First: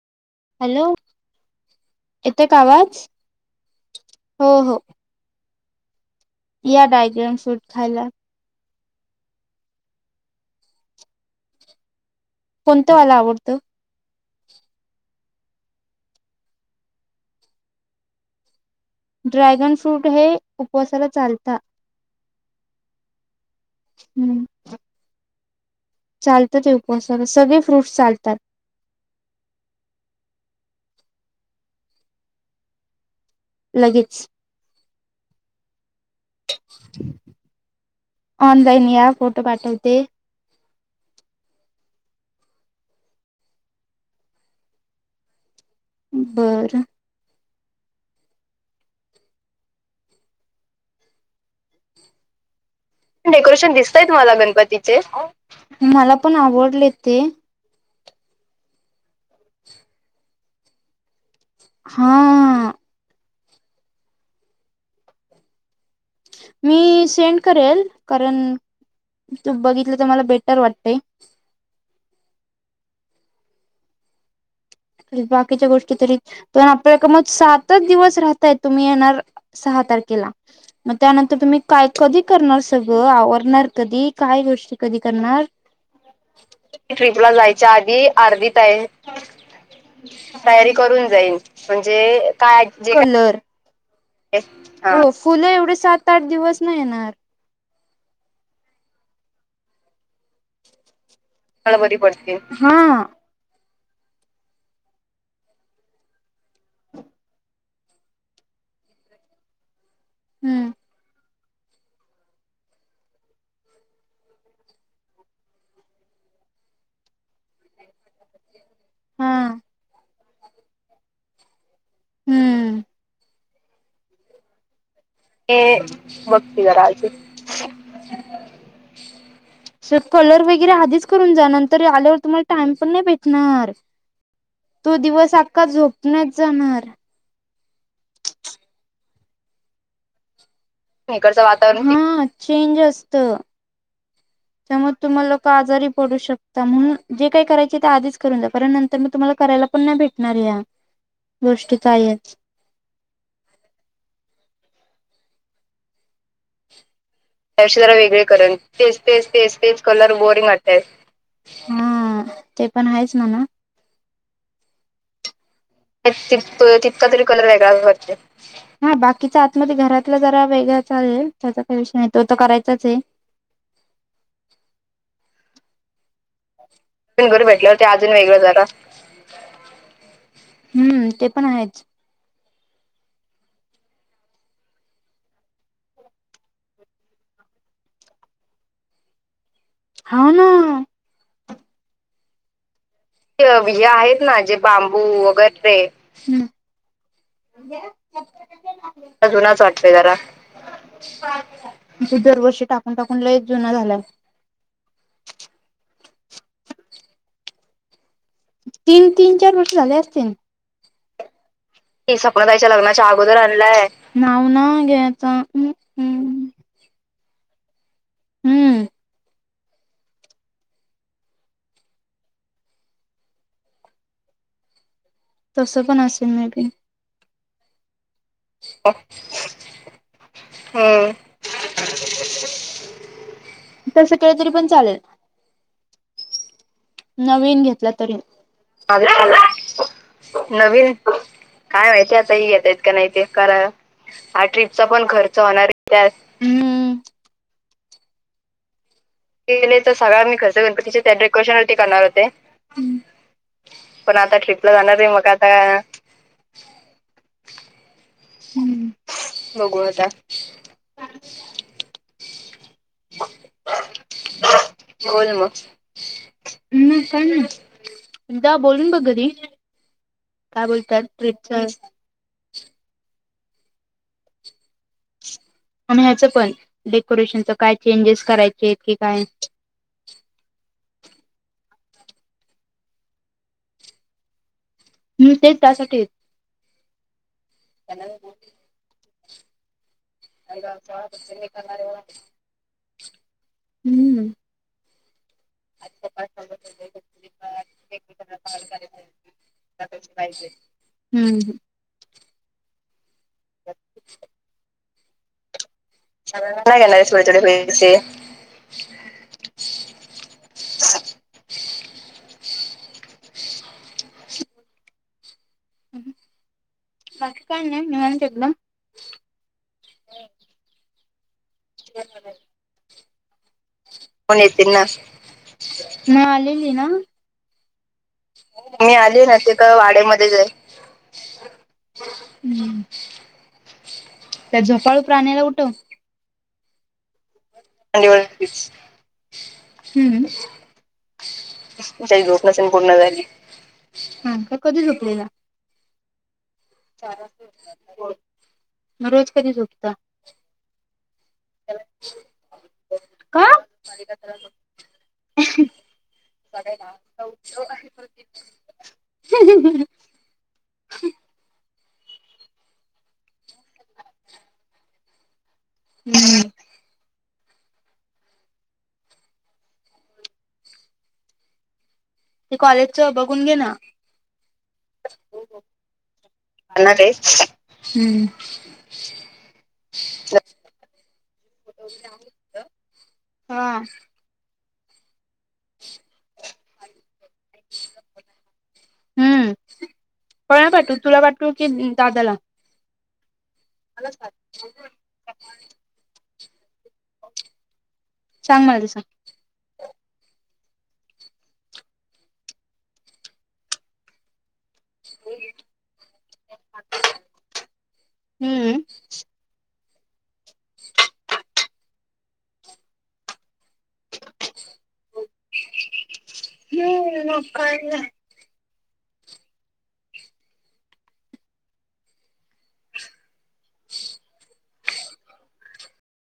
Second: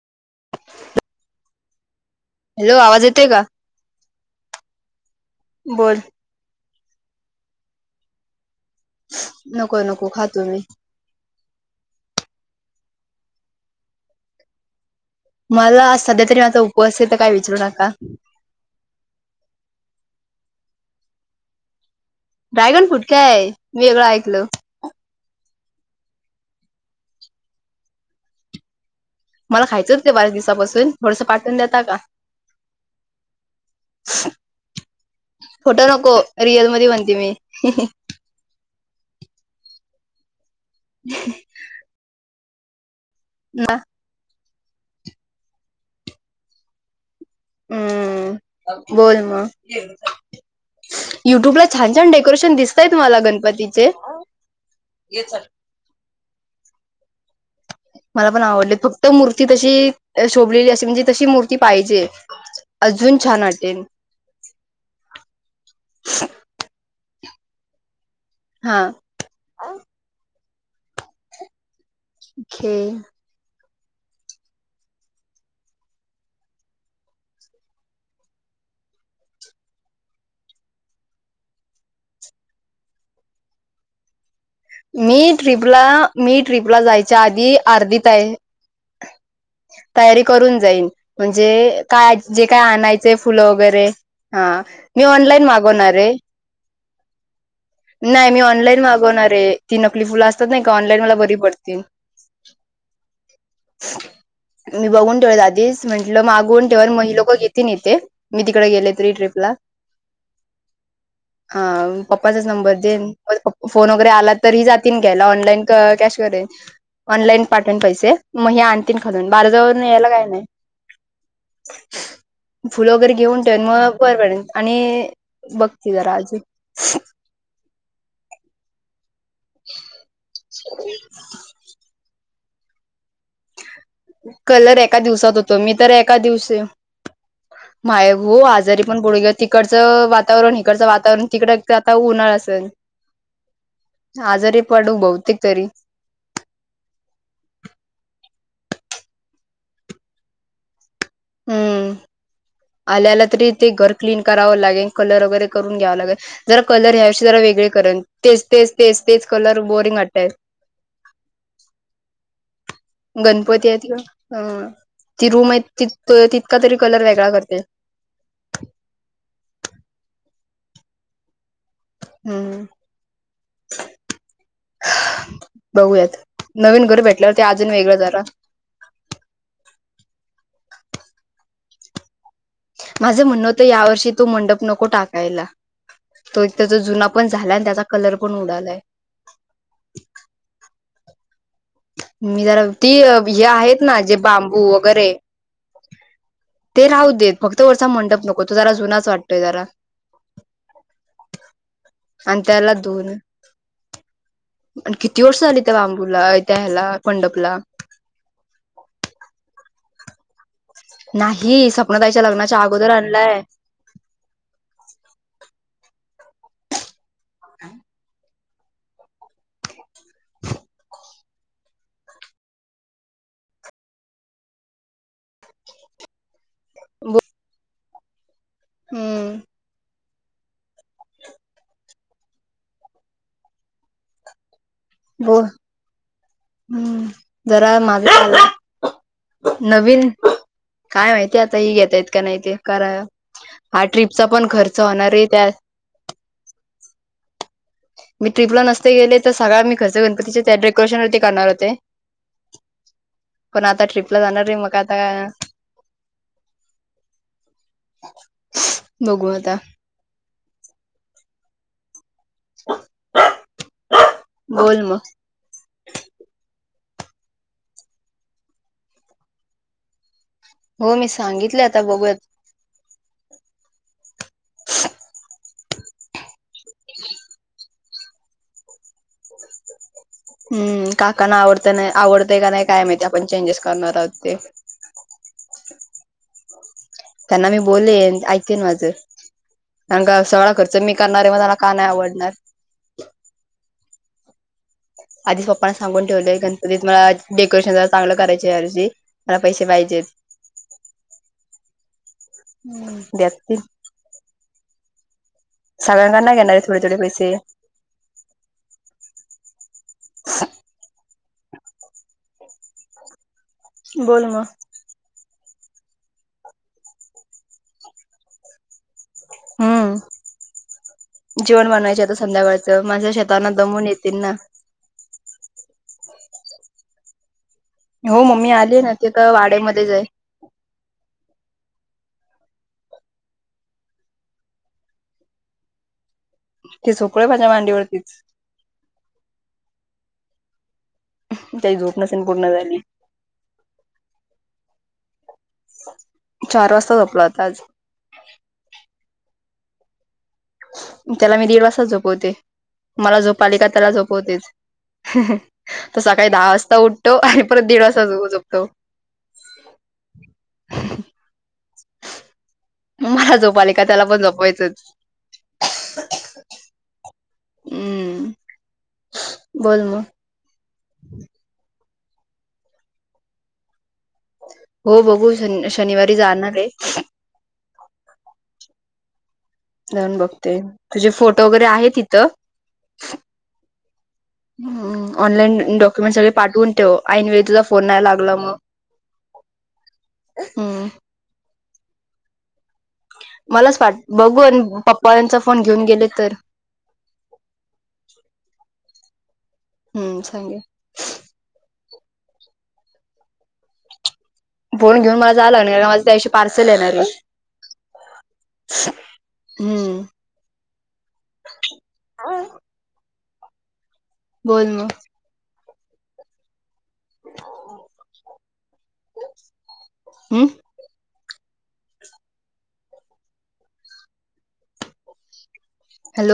Hello. येतोय का hello आवाज येतेय का? हो हो बोल. या ड्रॅगन फ्रूट खायला. नको नको खा तुम्ही. कोणतंवालं आवडतं? मला तरी माझा उपवास काय तर काय विचरू नका. ड्रॅगन फ्रूट हे उपवासाला चालता. ड्रॅगन फ्रूट काय? मी वेगळं ऐकलं. चालतात येवक स सगळे फ्रूट्स चालतात. मला खायचंच ते बऱ्याच दिवसापासून थोडंसं पाठवून देता का? लगेच. फोटो नको रिअल मध्ये म्हनते मी. ऑनलाईन या फोटो पाठवते. ह न बरं, हम बोल मग, युट्यूबला छान छान डेकोरेशन दिस. डेकोरेशन दिसतय मला गणपतीचे मला पण आवडले ते. मला पण आवडली फक्त मूर्ती तशी शोभलेली अशी म्हणजे तशी मूर्ती, ती पाहिजे हा अजून छान वाटेल. मी सेंड करेल कारण हा तू बघितलं तर मला बेटर वाटतय. घे बाकीच्या गोष्टी तरी पण आपल्या क मज सातच दिवस राहताय तुम्ही येणार. सहा तारखेला, मग त्यानंतर तुम्ही काय कधी करणार सगळं आवरणार कधी काय गोष्ट, कधी मी करणार ट्रिपला मी ट्रिपला आधी जायच्या अर्धी आधी ताई अर्धीत तया तयारी करून जाईन म्हणजे काय जे आणायचंय कलर, फुलं वगैरे हा मी हो ऑनलाईन फुलं एवढे मागवणार सात आहे आठ दिवस नाही येणार. नाही मी ऑनलाईन मागवणार आहे ती नकली फुलं असतात नाही का ऑनलाईन मला बरी पड, मला, बरी पडती हा मी बघून ठेव आधीच म्हंटलं मागून ठेवा मग हि लोकं घेतील इथे. मी तिकडे गेले तरी ट्रीपला. हम्म, हा पप्पाचा बर देन फोन वगैरे आला तर ह जातीलन घ्यायला ऑनलाईन कॅश करेन. ऑनलाईन पाठवेन पैसे मग हे आणतीन खालून हा बाराजून यायला काय नाही. हम्म. फुलं वगैरे घेऊन ठेवन मग बर पडेल आणि, ते बघते जरा अजून वक्ती कराच सर कलर वगैरे आधीच करून जा नंतर आल्यावर तुम्हाला टाइम पण नाही भेटणार. कलर तो एका दिवस दिवसात होतो अख्खा मी तर एका झोपण्यात दिवशी, जाणार. माय हो आजारी पण बडू घे तिकडचं वा, वातावरण इिकडचं वातावरण इकडचं तिकड आता तर वातावरण आता हा उन्हाळा असेल, चेंज असतं. आजारी त्यामुळे पडू तुम्हाला बहुतेक लोक तरी, आजारी पडू शकता म्हणून जे काही करायचे ते आधीच करून द्या परण नंतर मी तुम्हाला करायला पण नाही भेटणार या. गोष्टी हम्म कायच. आल्याला तरी ते घर क्लीन करावं लागेल कलर वगैरे करून घ्यावं लागेल. जरा कलर ह्याविषयी जरा वेगळे त्यापेक्षा जरा करेन वेगळे तेच करेन तेच तेच कलर तेच बोरिंग कलर वाटतय. वाटतय. हा ते. पण आहेच म्हणा. गणपती आहेत ह ति रुमै तित- तितका तरी कलर वेगळा वाटतंय. हा बाकीचा आतमध्ये घरातला जरा वेगळा चालेल. त्याचा काही विषय नाही. तो तर हम्म करायचाचय. बघूयात. नवीन घर भेट नवीन घर भेटल्यावर, ते अजून वेगळं जरा. हम्म, ते पण आहेच. माझं म्हणणं होतं. यावर्षी तो मंडप नको टाकायला. तो एक तेज जुना पण झालाय, न त्याचा कलर पण उडालाय. हा, ना. मी जरा, ती अ हे आहेत ना, जे बांबू वगैरे वगैरे. हम्. ते राहू देत फक्त वरचा [unintelligible] मंडप नको तो जरा जुनाच वाटतोय जरा जूनाच वाटतय जरा. [unintelligible] आणि दरवर्षी त्याला टाकून- धुन टाकून आणि लयच जुना झालाय. किती वर्ष झाली. त्या बांबूला, त्या ह्याला, मंडपला. तीन, तीन - चार वर्ष झाले असतील. नाही. हे [unintelligible] लग्नाच्या अगोदर आणलाय. नाव नाय घ्यायचं. अ अं. हम्म. तसं पण असेन. May be. बो हम्म हम्म. तसं केलं तरी पण चालेल. बो हम्म. नवीन जरा घेतला तरी माझं [inaudible] नवीन. नवीन. माहिती आता ही काय घेतायत माहिती का आता नाही हे ते येत्यात करा का नाही, ते करा. हा ट्रिपचा हा पण खर्च ट्रीपचा पण होणार आहे खर्च त्या होणारय. त्यात. हम्म. मी ट्रिपला नसते गेले त. सगळा मी गेले तर खर्च सगळा मी गणपतीच्या त्या खर्च गणपतीच्या डेकोरेशन त्या वरती करणार डेकोरेशन होते. वरती करणार होते. पण आता पण ट्रिपला जाणारय. मग जाणार आता आहे आता हम्म. बघू आता. बोल मग. हम्म, काही नाही. जा बोलून बघ घरी. हो, बोलतात मी सांगितलं. ट्रिपच आता बघूयात. आणि ह्याचं पण. डेकोरेशनच काय चेंजेस करायचेत, की काय? हम्म. काकांना आवडतय नाय, आवडतय का नाही, काय माहिती. आपण चेंजेस करणार आहोत ते. हम्, तेच त्यासाठीच. त्यांना मी बोलेन. ऐकेन हम्म माझं. [inaudible] सगळा खर्च मी करणारय. मग त्याला, का नाही आवडणार. हम्म. आधीच पप्पांना सांगून ठेवलंय. गणपतीत मला, डेकोरेशन जरा चांगलं करायचय ह्यावर्षी. मला पैसे पाहिजेत. हम्म. हं. हं. द्यातीलं. [inaudible] नाही घेणार सगळ्यांना, आहे थोडे थोडे सगळ्यांना पैसे स्वेटर [unintelligible] बोल म. बाकी कायं नाहीं निवांत एकदंम हां जेवण बनवायचे आंता संध्याकाळचं माझ्या श नाना दमूंन येतिन नां येती नां मंग आलेली नां हो मम्मी मी ना ते आली तर नां तसी कां वाड्यामध्येच आहे वाडेमध्यें जाईन हम्मं त्यां झोपाळूं प्राण्यांना उठवं ते झोपलंय माझ्या मांडीवरं मांडिवरं हम्मं त्याची झोप नसेन तेजी झोपसं पूर्ण झाली आंता तो कधीं झोपलेला चार वाजता झोपला होता आज. मंग रोज कधीं झोपतां त्यांला मी दीड वाजतं झोपवते मलां झोप का? आली कां त्यांला झोपवतेचं हं हं तो सकाळीं दहा वाजतां उठतो आणि परंत दीड वाजतां दोघं झोपतो हम्मं हम्मं हमं हम्मं मलां झोप आली कां त्यांला पणं झोपवायचंच हम्मं हम्मं बोलं मगं ते कॉलेजचं बघूंन घे नां हो बघूं शन शनिवारी जाणारं आहे. हम्मं जाऊंन बघते तुझें फोटो वगैरें आहे तिथं हा ऑनलाईन डॉक्युमेंट सगळें पाठवूंन ठेव ऐनवेळी तुझां फोन यायला लागंला मंग हम्म हम्मं तुं किली दादालां मलाचं वाटतं बघूंन पप्पां चां पणं घेऊंन गेले तरं सांग माझे सांग हम्मं सांगे फोन घेऊंन मलां जायंला लागणारं माझं त्यां दिवशी पार्सल येणारं आहे हम्म. हम्मं बोलं मगं हम्मं मंग कायं नां हम्मं हम्मं हॅलो